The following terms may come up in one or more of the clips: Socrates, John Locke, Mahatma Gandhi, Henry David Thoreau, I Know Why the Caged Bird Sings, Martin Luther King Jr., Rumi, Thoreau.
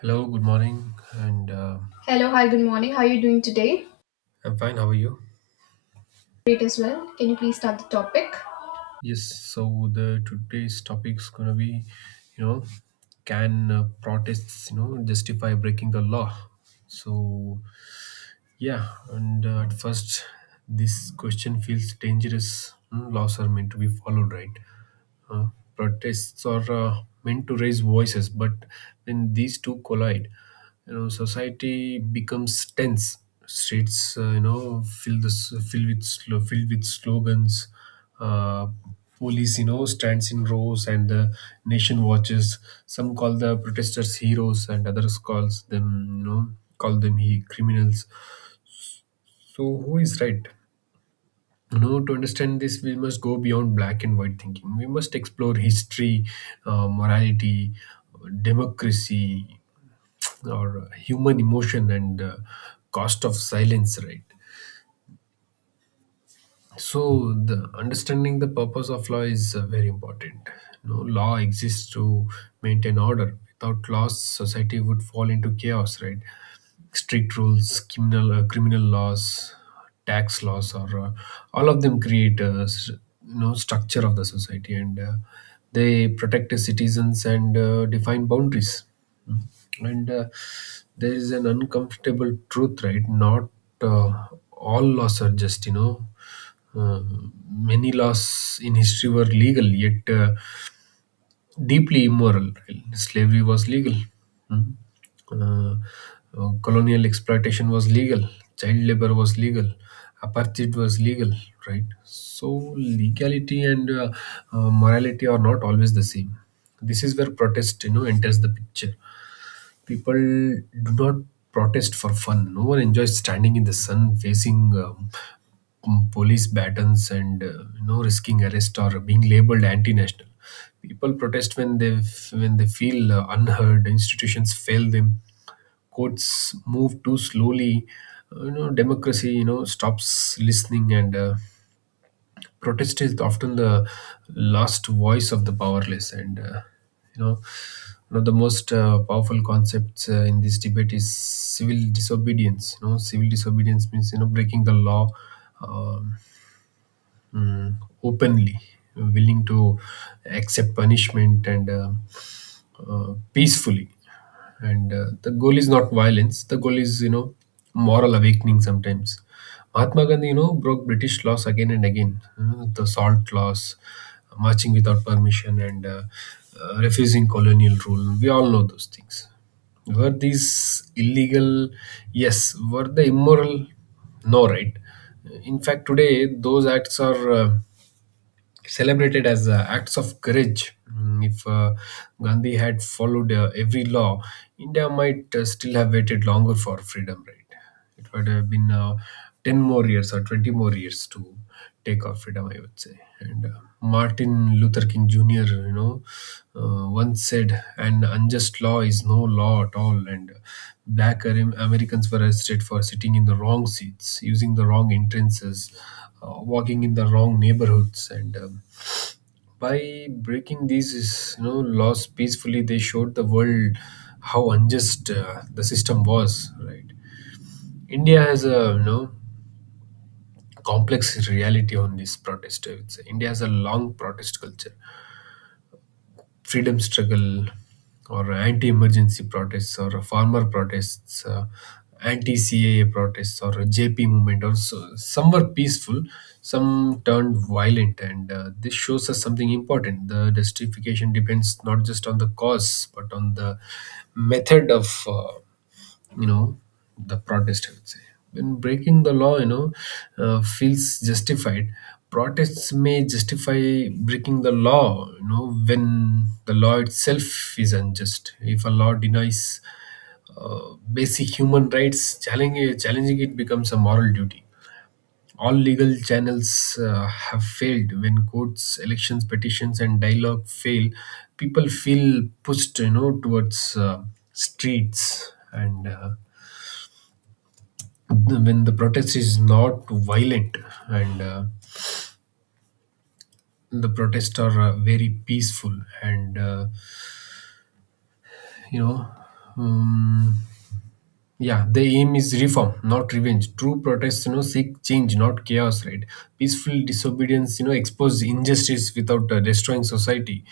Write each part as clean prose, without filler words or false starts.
Hello, good morning, and Hello, hi, good morning. How are you doing today? I'm fine. How are you? Great as well. Can you please start the topic? yes, so the today's topic is gonna be, you know, can protests, you know, justify breaking the law? So yeah, and at first, this question feels dangerous. Hmm, laws are meant to be followed, right? uh, Protests are meant to raise voices, but when these two collide, you know, society becomes tense. Streets, filled with filled with slogans. Uh, Police, you know, stands in rows, and the nation watches. Some call the protesters heroes, and others calls them, call them he criminals. So who is right? You know, to understand this we must go beyond black and white thinking. We must explore history, morality, democracy, or human emotion, and cost of silence, right? So the understanding the purpose of law is very important. You know, law exists to maintain order. Without laws society would fall into chaos, right? Strict rules, criminal criminal laws, tax laws, or all of them create you know, structure of the society, and they protect the citizens and define boundaries. Mm. And there is an uncomfortable truth, right? Not uh, all laws are just, you know. uh, Many laws in history were legal, yet deeply immoral, right? Slavery was legal. Mm. Uh, Colonial exploitation was legal. Child labor was legal. Apartheid was legal, right? So legality and morality are not always the same. This is where protest, you know, enters the picture. People do not protest for fun. No one enjoys standing in the sun facing police batons and you know, risking arrest or being labeled anti-national. People protest when when they feel unheard. Institutions fail them. Courts move too slowly. You know, democracy, you know, stops listening. And. Protest is often the last voice of the powerless, and you know one of the most powerful concepts in this debate is civil disobedience. You know, civil disobedience means, you know, breaking the law um, mm, openly, willing to accept punishment, and peacefully. And the goal is not violence. The goal is, you know, moral awakening. Sometimes Mahatma Gandhi, you know, broke British laws again and again. You know, the salt laws, marching without permission, and refusing colonial rule, we all know those things. Were these illegal? Yes. Were they immoral? No, right? In fact, today those acts are celebrated as acts of courage. Mm, If Gandhi had followed every law, India might still have waited longer for freedom, right? It would have been 10 more years or 20 more years to take our freedom, I would say. And Martin Luther King Jr., you know, once said, an unjust law is no law at all. And black Americans were arrested for sitting in the wrong seats, using the wrong entrances, walking in the wrong neighborhoods, and by breaking you know, laws peacefully, they showed the world how unjust the system was, right? India has a, you know, complex reality on this protest, I would say. India has a long protest culture: freedom struggle or anti-emergency protests or farmer protests, anti-CAA protests or JP movement, or so. Some were peaceful, some turned violent, and this shows us something important. The justification depends not just on the cause but on the method of you know the protest, I would say. When breaking the law, you know, feels justified, protests may justify breaking the law, you know, when the law itself is unjust. If a law denies uh, basic human rights, challenging it becomes a moral duty. All legal channels have failed. When courts, elections, petitions and dialogue fail, people feel pushed, you know, towards streets. And when the protest is not violent, and the protests are very peaceful, and you know um, yeah, the aim is reform, not revenge. True protests, you know, seek change, not chaos, right? Peaceful disobedience, you know, expose injustice without destroying society.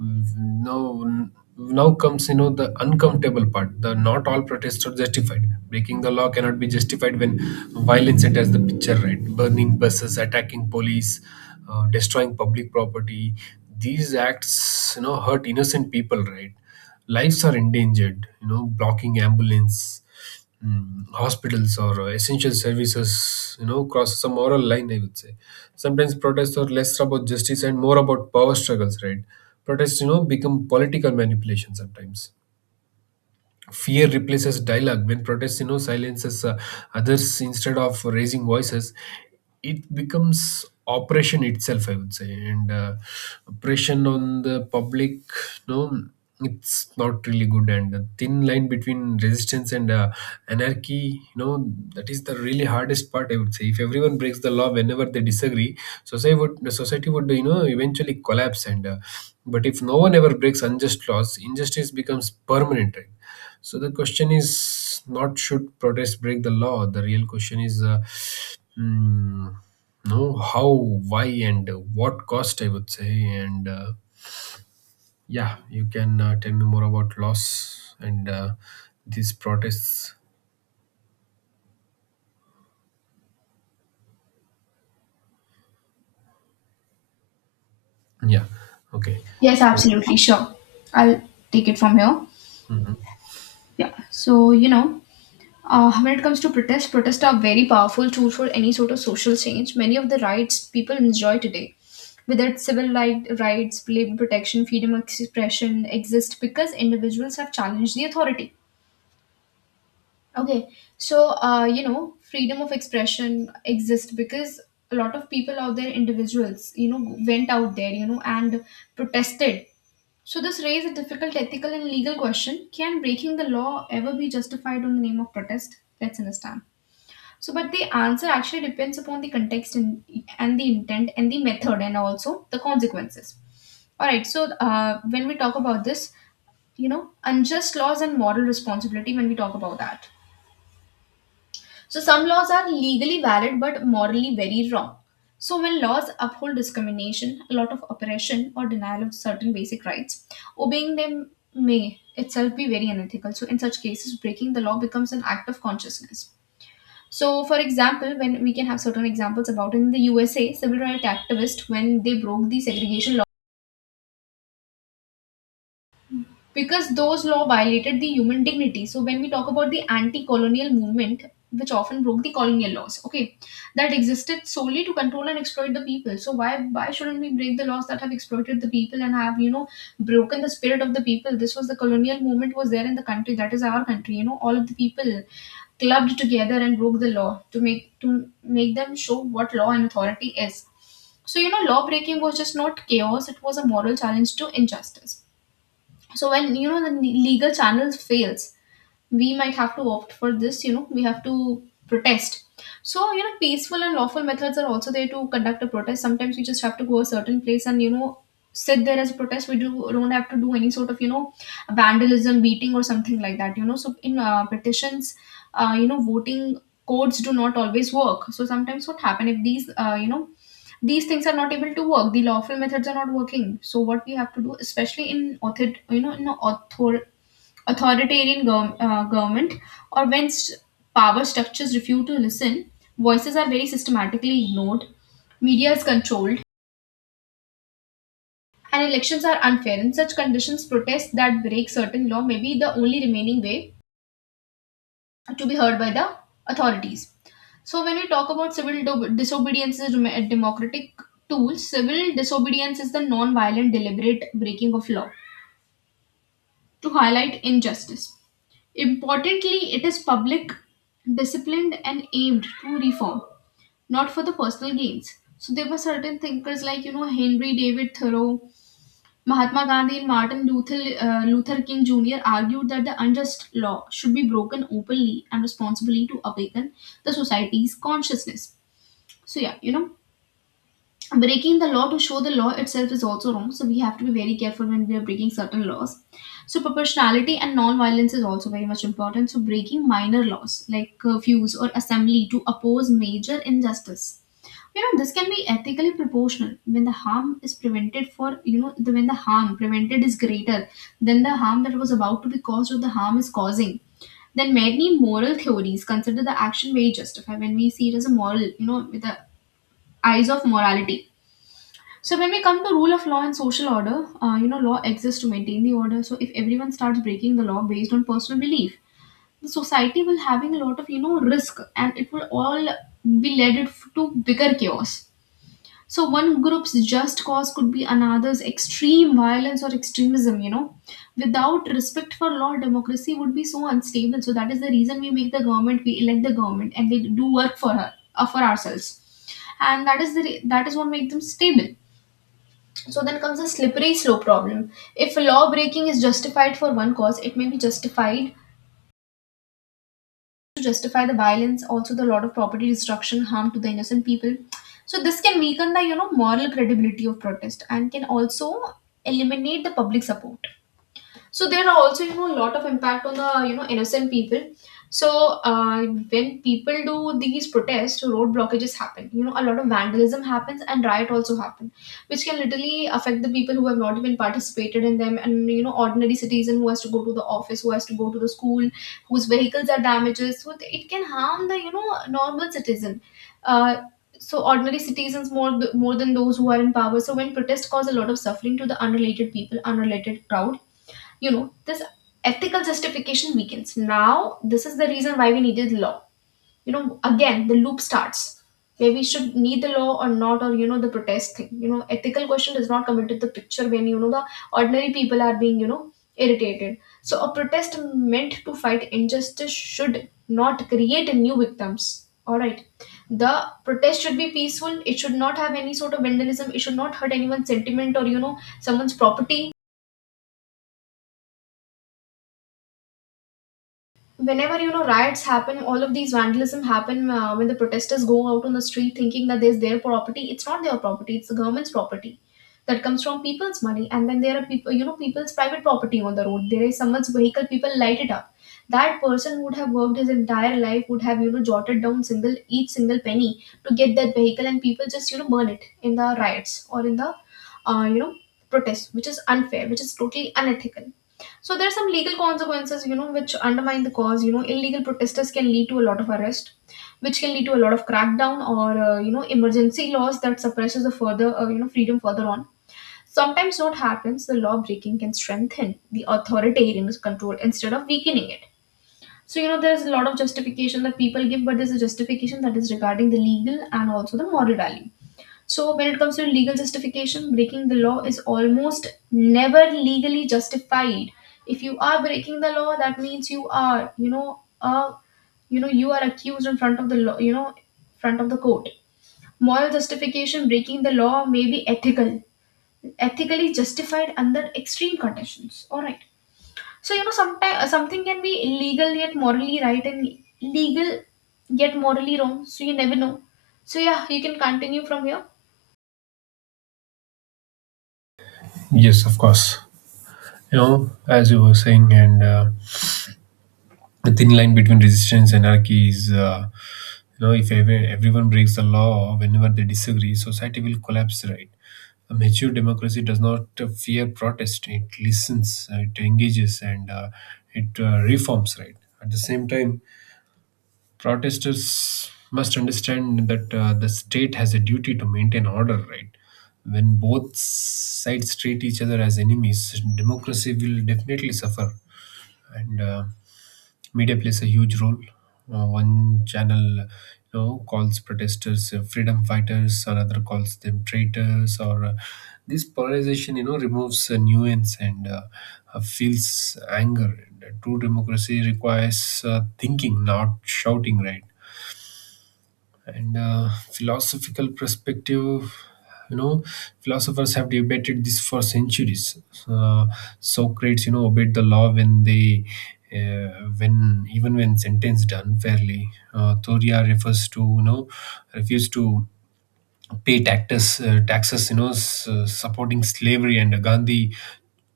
Mm, Now, now comes, you know, the uncomfortable part. The Not all protests are justified. Breaking the law cannot be justified when violence enters the picture, right? Burning buses, attacking police, destroying public property. These acts, you know, hurt innocent people, right? Lives are endangered, you know, blocking ambulance, mm, hospitals or essential services, you know, cross some moral line, I would say. Sometimes protests are less about justice and more about power struggles, right? Protests, you know, become political manipulation sometimes. Fear replaces dialogue when protest, you know, silences others instead of raising voices. It becomes oppression itself, I would say, and oppression on the public. No, it's not really good. And the thin line between resistance and anarchy, you know, that is the really hardest part, I would say. If everyone breaks the law whenever they disagree, society would you know, eventually collapse. And but if no one ever breaks unjust laws, injustice becomes permanent, right? So the question is not, should protest break the law? The real question is, mm, no, how, why, and what cost, I would say. And yeah, you can tell me more about loss and these protests. Yeah, okay. Yes, So absolutely, sure. I'll take it from here. mhm. Yeah, so you know, when it comes to protests, protests are very powerful tool for any sort of social change. Many of the rights people enjoy today, whether it's rights, labor protection, freedom of expression, exist because individuals have challenged the authority. Okay, so freedom of expression exists because a lot of people out there, individuals, went out there, and protested. So this raises a difficult ethical and legal question: Can breaking the law ever be justified on the name of protest? Let's understand. So, but the answer actually depends upon the context and the intent and the method and also the consequences. All right. So, when we talk about this, you know, unjust laws and moral responsibility, when we talk about that. So some laws are legally valid but morally very wrong. So when laws uphold discrimination, a lot of oppression or denial of certain basic rights, obeying them may itself be very unethical. So in such cases, breaking the law becomes an act of consciousness. So for example, when we can have certain examples about in the USA, civil rights activists when they broke the segregation law, because those laws violated the human dignity. So when we talk about the anti-colonial movement, which often broke the colonial laws, okay, that existed solely to control and exploit the people. So why shouldn't we break the laws that have exploited the people and have you know broken the spirit of the people? This was the colonial movement was there in the country. That is our country. You know, all of the people clubbed together and broke the law to make them show what law and authority is. So you know, law breaking was just not chaos; it was a moral challenge to injustice. So when you know the legal channels fails, we might have to opt for this. You know, we have to protest. So you know, peaceful and lawful methods are also there to conduct a protest. Sometimes we just have to go a certain place and you know sit there as a protest. We do don't have to do any sort of you know vandalism, beating, or something like that. You know, so in petitions, you know, voting codes do not always work. So sometimes what happen if these you know these things are not able to work, the lawful methods are not working, so what we have to do, especially in authoritarian government, or when power structures refuse to listen, voices are very systematically ignored, media is controlled, and elections are unfair. In such conditions, protests that break certain law may be the only remaining way to be heard by the authorities. So, when we talk about civil disobedience as democratic tools, civil disobedience is the non violent deliberate breaking of law to highlight injustice. Importantly, it is public, disciplined, and aimed to reform, not for the personal gains. So there were certain thinkers like you know Henry David Thoreau, Mahatma Gandhi, and Martin Luther King Jr. argued that the unjust law should be broken openly and responsibly to awaken the society's consciousness. So yeah, you know breaking the law to show the law itself is also wrong, so we have to be very careful when we are breaking certain laws. So proportionality and non-violence is also very much important. So breaking minor laws like curfews or assembly to oppose major injustice, you know, this can be ethically proportional. When the harm is prevented for when the harm prevented is greater than the harm that was about to be caused or the harm is causing, then many moral theories consider the action very justified when we see it as a moral, you know, with the eyes of morality. So when we come to rule of law and social order, you know, law exists to maintain the order. So if everyone starts breaking the law based on personal belief, the society will having a lot of you know risk, and it will all be led it to bigger chaos. So one group's just cause could be another's extreme violence or extremism. You know, without respect for law, democracy would be so unstable. So that is the reason we make the government, we elect the government, and they do work for her, for ourselves, and that is that is what makes them stable. So then comes a slippery slope problem. If law breaking is justified for one cause, it may be justified to justify the violence, also the lot of property destruction, harm to the innocent people. So this can weaken the you know moral credibility of protest and can also eliminate the public support. So there are also you know a lot of impact on the you know innocent people. So uh, when people do these protests, road blockages happen, you know, a lot of vandalism happens, and riot also happen, which can literally affect the people who have not even participated in them. And you know ordinary citizen who has to go to the office, who has to go to the school, whose vehicles are damaged, so it can harm the you know normal citizen. Uh, so ordinary citizens more more than those who are in power. So when protests cause a lot of suffering to the unrelated people, unrelated crowd, you know, this ethical justification weakens. Now this is the reason why we needed law. You know, again the loop starts where we should need the law or not, or you know the protest thing, you know, ethical question does not come into the picture when you know the ordinary people are being you know irritated. So a protest meant to fight injustice should not create new victims. All right. The protest should be peaceful, it should not have any sort of vandalism, it should not hurt anyone's sentiment or you know someone's property. Whenever you know riots happen, all of these vandalism happen, when the protesters go out on the street thinking that there's their property, it's not their property, it's the government's property that comes from people's money. And then there are people's private property on the road, there is someone's vehicle, people light it up. That person would have worked his entire life, would have you know jotted down single each single penny to get that vehicle, and people just you know burn it in the riots or in the uh, you know protests, which is unfair, which is totally unethical. So there are some legal consequences, you know, which undermine the cause. You know, illegal protesters can lead to a lot of arrest, which can lead to a lot of crackdown or you know emergency laws that suppresses the further you know freedom further on. Sometimes what happens, the law breaking can strengthen the authoritarian control instead of weakening it. So you know, there's a lot of justification that people give, but there's a justification that is regarding the legal and also the moral value. So, when it comes to legal justification, breaking the law is almost never legally justified. If you are breaking the law, that means you are, you are accused in front of the law, you know, front of the court. Moral justification, breaking the law may be ethically justified under extreme conditions. All right. So you know, sometimes something can be illegal yet morally right, and legal yet morally wrong. So you never know. So yeah, you can continue from here. Yes, of course. You know, as you were saying, and the thin line between resistance and anarchy is, you know, if everyone breaks the law whenever they disagree, society will collapse, right? A mature democracy does not fear protest. It listens, it engages, and it reforms, right? At the same time, protesters must understand that the state has a duty to maintain order, right? When both sides treat each other as enemies, democracy will definitely suffer. And media plays a huge role. One channel, you know, calls protesters freedom fighters, another calls them traitors. Or this polarization, you know, removes nuance and feels anger. And true democracy requires thinking, not shouting, right? And philosophical perspective, you know, philosophers have debated this for centuries. uh, Socrates, you know, obeyed the law when they when even when sentenced unfairly. Thoria refers to, you know, refused to pay taxes, taxes, you know, supporting slavery. And Gandhi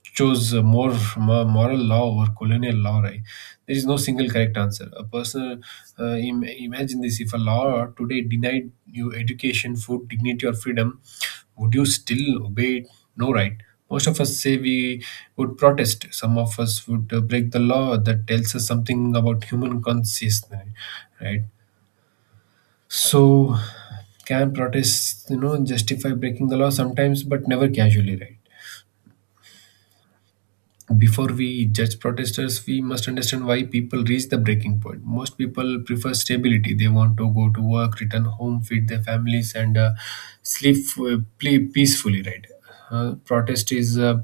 chose a more moral law over colonial law, right? There is no single correct answer. A personal imagine this: if a law today denied you education, food, dignity, or freedom, would you still obey it? No, right? Most of us say we would protest. Some of us would break the law. That tells us something about human consciousness, right? So, can protests, you know, justify breaking the law? Sometimes, but never casually, right? Before we judge protesters, we must understand why people reach the breaking point. Most people prefer stability. They want to go to work, return home, feed their families, and sleep, play peacefully, right? Protest is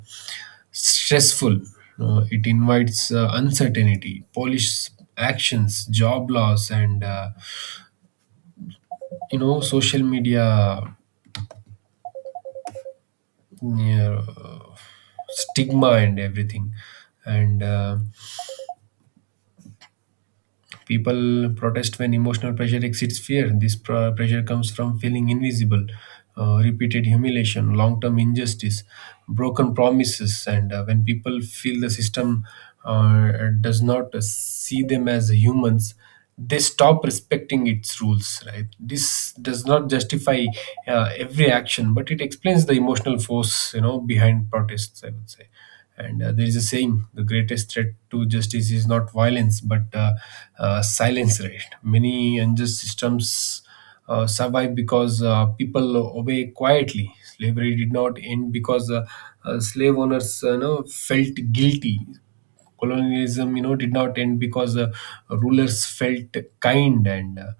stressful. It invites uncertainty, polish actions, job loss, and you know, social media uh, stigma and everything. And people protest when emotional pressure exceeds fear. This pressure comes from feeling invisible, repeated humiliation, long-term injustice, broken promises. And when people feel the system uh, does not see them as humans, they stop respecting its rules, right? This does not justify every action, but it explains the emotional force, you know, behind protests, I would say. And there is a saying, the greatest threat to justice is not violence but silence, right? Many unjust systems survive because people obey quietly. Slavery did not end because slave owners, you know, felt guilty. Colonialism, you know, did not end because rulers felt kind, and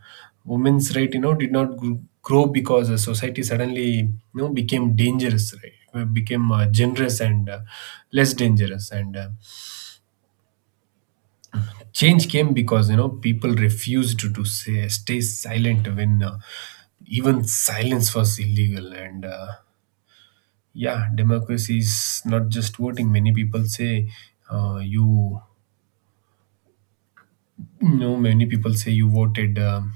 women's right, you know, did not grow because society suddenly became generous and less dangerous. And change came because, you know, people refused to stay silent when even silence was illegal. And yeah, democracy is not just voting. Many people say, uh, you you know, many people say, you voted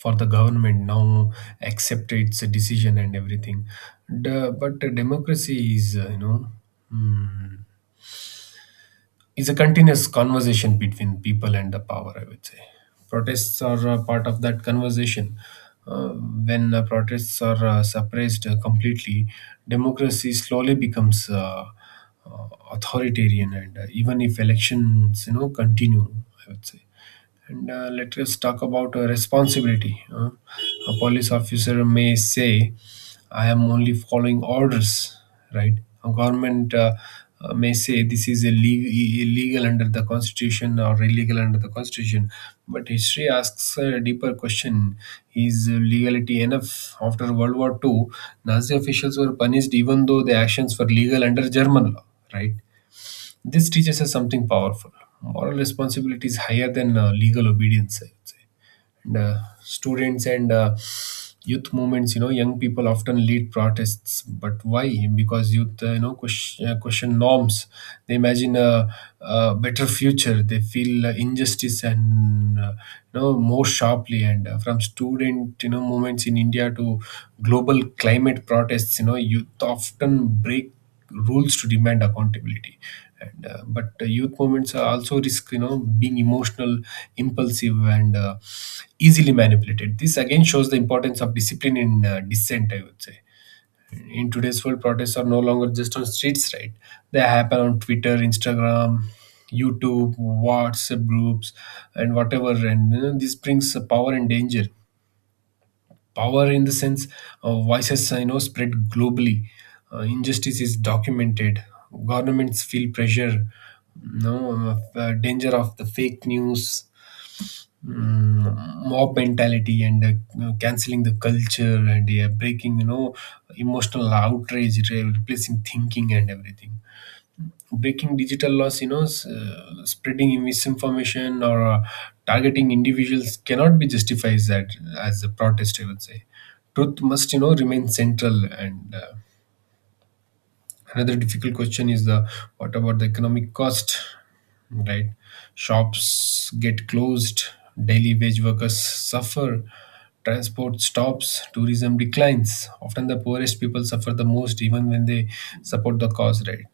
for the government, now accept its decision and everything. But the democracy is, you know, mm, is a continuous conversation between people and the power, I would say. Protests are a part of that conversation. When protests are suppressed completely, democracy slowly becomes uh, authoritarian, and even if elections, you know, continue, I would say. And let us talk about responsibility. A police officer may say, I am only following orders, right? A government may say this is illegal, illegal under the constitution or illegal under the constitution. But history asks a deeper question. Is legality enough? After World War II, Nazi officials were punished even though their actions were legal under German law, right? This teaches us something powerful. Moral responsibility is higher than legal obedience, I would say. And students and youth movements, you know, young people often lead protests. But why? Because youth, question norms. They imagine a better future. They feel injustice and, more sharply. And from student, you know, movements in India to global climate protests, you know, youth often break rules to demand accountability and but youth movements are also risk, you know, being emotional, impulsive, and easily manipulated. This again shows the importance of discipline in dissent, I would say. In today's world, protests are no longer just on streets, right? They happen on Twitter, Instagram, YouTube, WhatsApp groups, and whatever, and you know, this brings power and danger. Power in the sense, voices, you know, spread globally, injustice is documented, governments feel pressure, no? Uh, danger of the fake news, mob mentality, and you know, canceling the culture, and yeah, breaking, you know, emotional outrage replacing thinking and everything. Breaking digital laws, you know, spreading misinformation or targeting individuals cannot be justified as a protest, I would say. Truth must, you know, remain central. And another difficult question is the what about the economic cost, right? Shops get closed, daily wage workers suffer, transport stops, tourism declines. Often the poorest people suffer the most, even when they support the cause, right?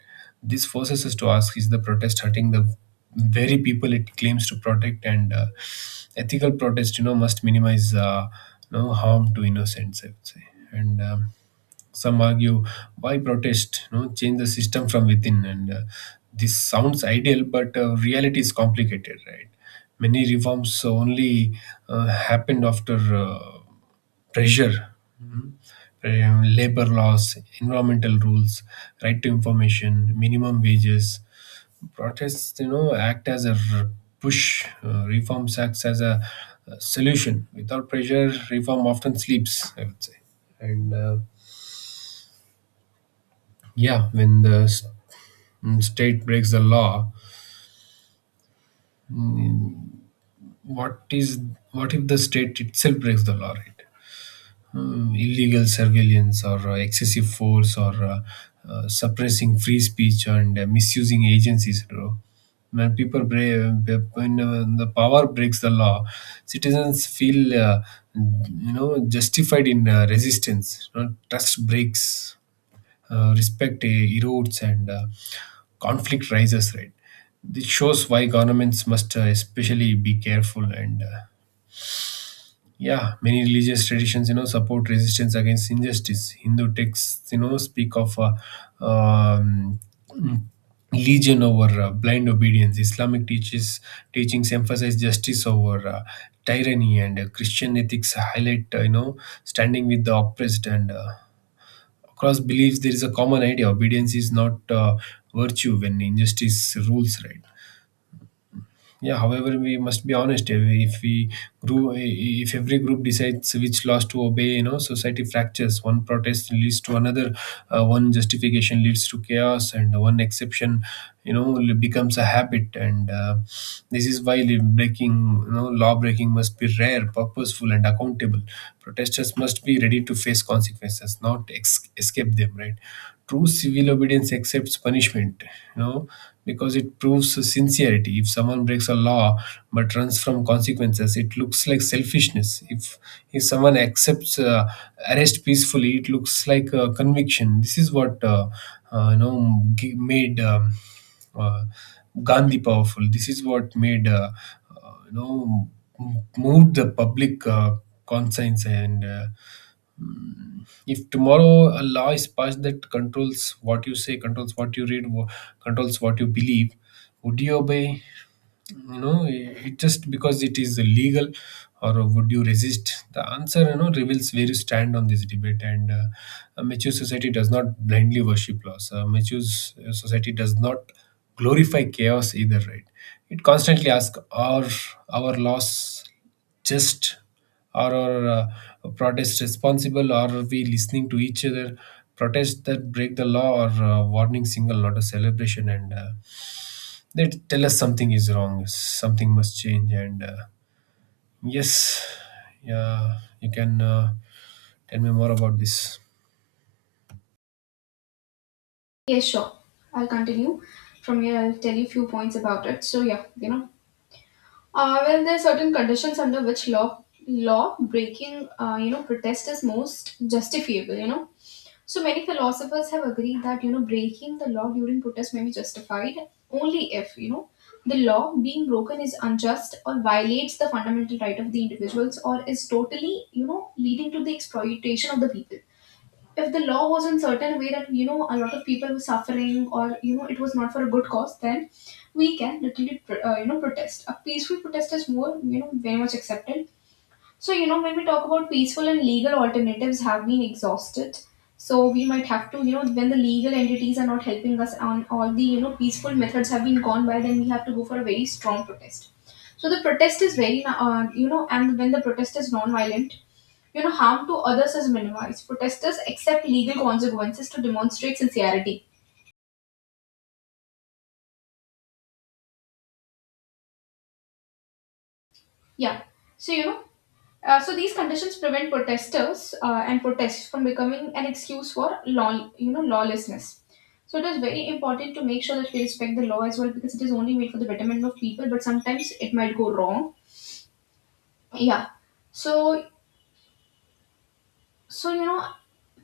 This forces us to ask, is the protest hurting the very people it claims to protect? And ethical protest, you know, must minimize no harm to innocents, I would say. And some argue, why protest? No, change the system from within. And this sounds ideal, but reality is complicated, right? Many reforms only happened after pressure, labor laws, environmental rules, right to information, minimum wages. Protests, you know, act as a push. Reforms acts as a solution. Without pressure, reform often sleeps, I would say. And yeah, when the s- mm, state breaks the law what is what if the state itself breaks the law, right? Hmm, illegal surveillance, or excessive force, or suppressing free speech, and misusing agencies, bro. When people break uh, when the power breaks the law, citizens feel you know justified in resistance, you know, trust breaks, respect erodes, and conflict rises, right? This shows why governments must especially be careful. And yeah, many religious traditions, you know, support resistance against injustice. Hindu texts, you know, speak of um, legion over blind obedience. Islamic teaches teachings emphasize justice over tyranny, and Christian ethics highlight, you know, standing with the oppressed. And across beliefs there is a common idea. Obedience is not virtue when injustice rules, right? Yeah, however, we must be honest. If we grew if every group decides which laws to obey, you know, society fractures. One protest leads to another, one justification leads to chaos, and one exception, you know, becomes a habit. And this is why li- breaking you know law breaking must be rare, purposeful, and accountable. Protesters must be ready to face consequences, not escape them, right? True civil obedience accepts punishment, you know, because it proves sincerity. If someone breaks a law but runs from consequences, it looks like selfishness. If someone accepts arrest peacefully, it looks like a conviction. This is what made uh, Gandhi powerful. This is what made uh, you know moved the public conscience. And hmm. If tomorrow a law is passed that controls what you say, controls what you read, controls what you believe, would you obey? You know, it just because it is legal? Or would you resist? The answer, you know, reveals where you stand on this debate. And a mature society does not blindly worship laws. A mature society does not glorify chaos either, right? It constantly asks, are our laws just? Are our protests responsible? Or are we listening to each other? Protests that break the law or warning single, not a celebration. And tell us something is wrong, something must change. And yes, yeah, you can tell me more about this. Yes, sure. I'll continue. From here, I'll tell you few points about it. So, well, there are certain conditions under which law breaking, you know, protest is most justifiable. So many philosophers have agreed that breaking the law during protest may be justified only if the law being broken is unjust or violates the fundamental right of the individuals or is totally leading to the exploitation of the people. If the law was in certain way that a lot of people were suffering or it was not for a good cause, then we can literally protest. A peaceful protest is more you know very much accepted. So when we talk about peaceful and legal alternatives have been exhausted, so we might have to, when the legal entities are not helping us on all the, peaceful methods have been gone by, then we have to go for a very strong protest. So the protest is very and when the protest is non-violent, harm to others is minimized. Protesters accept legal consequences to demonstrate sincerity. Yeah. So, you know, so these conditions prevent protesters and protests from becoming an excuse for law, lawlessness. So it is very important to make sure that we respect the law as well because it is only made for the betterment of people, but sometimes it might go wrong. Yeah. So so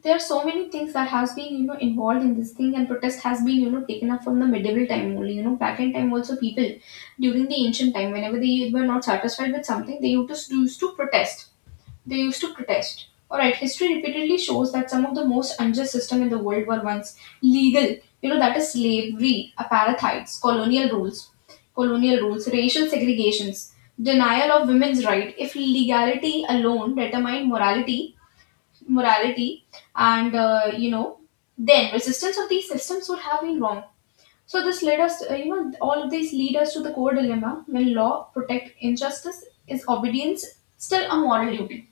there are so many things that has been involved in this thing, and protest has been taken up from the medieval time only. Back in time also, people during the ancient time, whenever they were not satisfied with something, they used to protest. They used to protest. All right, history repeatedly shows that some of the most unjust system in the world were once legal. That is slavery, apartheids, colonial rules, racial segregations, denial of women's right. If legality alone determined morality, and then resistance of these systems would have been wrong. So this led us, all of these lead us to the core dilemma: when law protect injustice, is obedience still a moral duty?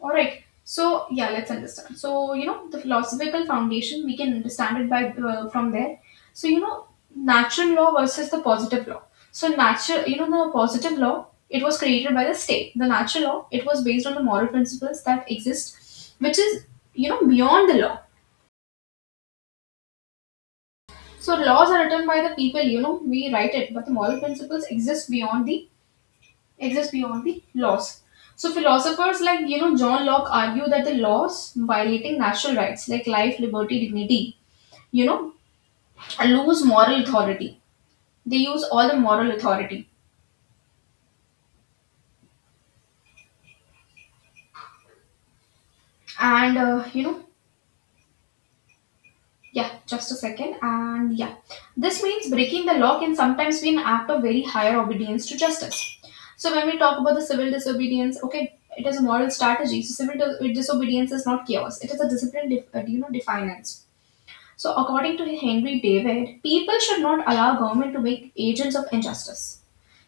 All right. So yeah, let's understand. So the philosophical foundation we can understand it by from there. So natural law versus the positive law. So natural, the positive law, it was created by the state. The natural law, it was based on the moral principles that exist, which is beyond the law. So laws are written by the people. You know we write it, but the moral principles exist beyond the, exists beyond the laws. So philosophers like John Locke argue that the laws violating natural rights like life, liberty, dignity, you know, lose moral authority. They use all the moral authority, and yeah, just a second, and yeah, this means breaking the law can sometimes be an act of very higher obedience to justice. So when we talk about the civil disobedience, okay, it is a moral strategy. So civil disobedience is not chaos; it is a disciplined, defiance. So, according to Henry David, people should not allow government to make agents of injustice.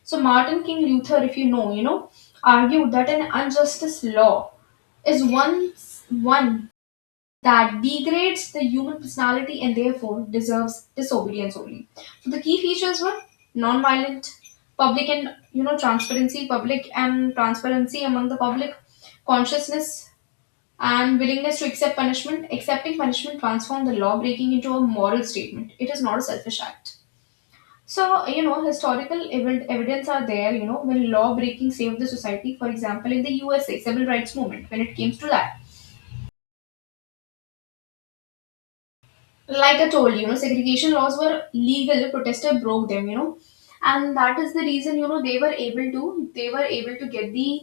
So, Martin King Luther, if you know, argued that an injustice law is one that degrades the human personality and therefore deserves disobedience only. So, the key features were non-violent, public and transparency, public and transparency among the public, consciousness, and willingness to accept punishment. Accepting punishment transformed the law breaking into a moral statement. It is not a selfish act. So historical evidence are there. When law breaking saved the society, for example, in the USA civil rights movement, when it came to that, like I told you, you know segregation laws were legal. Protesters broke them, and that is the reason they were able to, they were able to get the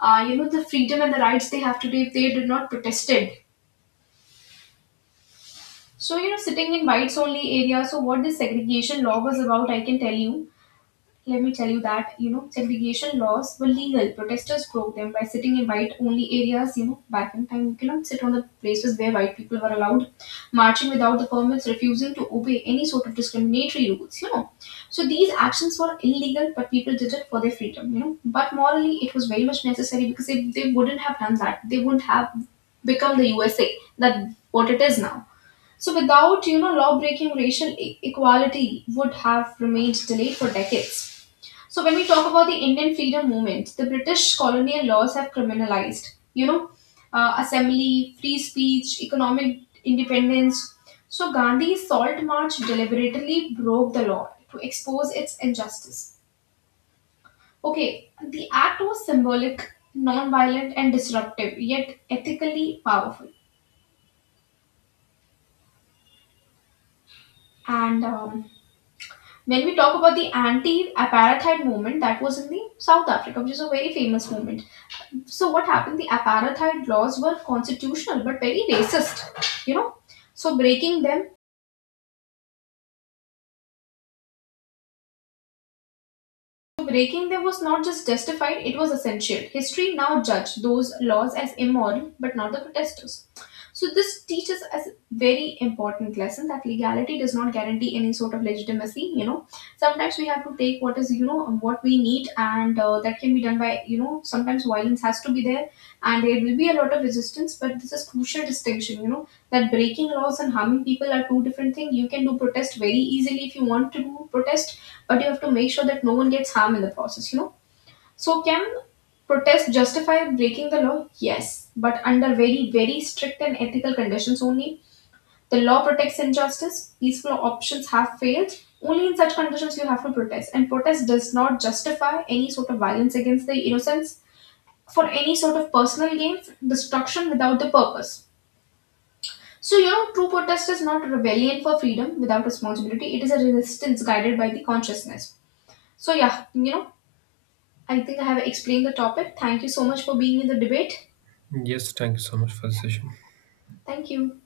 the freedom and the rights they have today. If they did not protested. So, sitting in whites only area. So, what this segregation law was about, I can tell you. Let me tell you that, segregation laws were legal. Protesters broke them by sitting in white only areas. You know, back in time, you cannot sit on the places where white people were allowed, marching without the permits, refusing to obey any sort of discriminatory rules. So, these actions were illegal, but people did it for their freedom. But morally, it was very much necessary because if they wouldn't have done that, they wouldn't have become the USA that what it is now. So without law breaking, racial equality would have remained delayed for decades. So when we talk about the Indian freedom movement, the British colonial laws have criminalized you know assembly, free speech, economic independence. So Gandhi's Salt March deliberately broke the law to expose its injustice. Okay, the act was symbolic, non-violent, and disruptive, yet ethically powerful. And when we talk about the anti-apartheid movement that was in the South Africa, which is a very famous movement. So what happened? The apartheid laws were constitutional but very racist. So breaking them, so, breaking them was not just justified, it was essential. History now judged those laws as immoral, but not the protesters. So, this teaches us a very important lesson that legality does not guarantee any sort of legitimacy. Sometimes we have to take what is, what we need, and that can be done by, sometimes violence has to be there, and there will be a lot of resistance, but this is crucial distinction, that breaking laws and harming people are two different things. You can do protest very easily if you want to do protest, but you have to make sure that no one gets harmed in the process, So can protest justify breaking the law? Yes, but under very, very strict and ethical conditions only. The law protects injustice, peaceful options have failed. Only in such conditions you have to protest. And protest does not justify any sort of violence against the innocents for any sort of personal gain, destruction without the purpose. So, true protest is not rebellion for freedom without responsibility. It is a resistance guided by the consciousness. So, yeah, I think I have explained the topic. Thank you so much for being in the debate. Yes, thank you so much for the session. Thank you.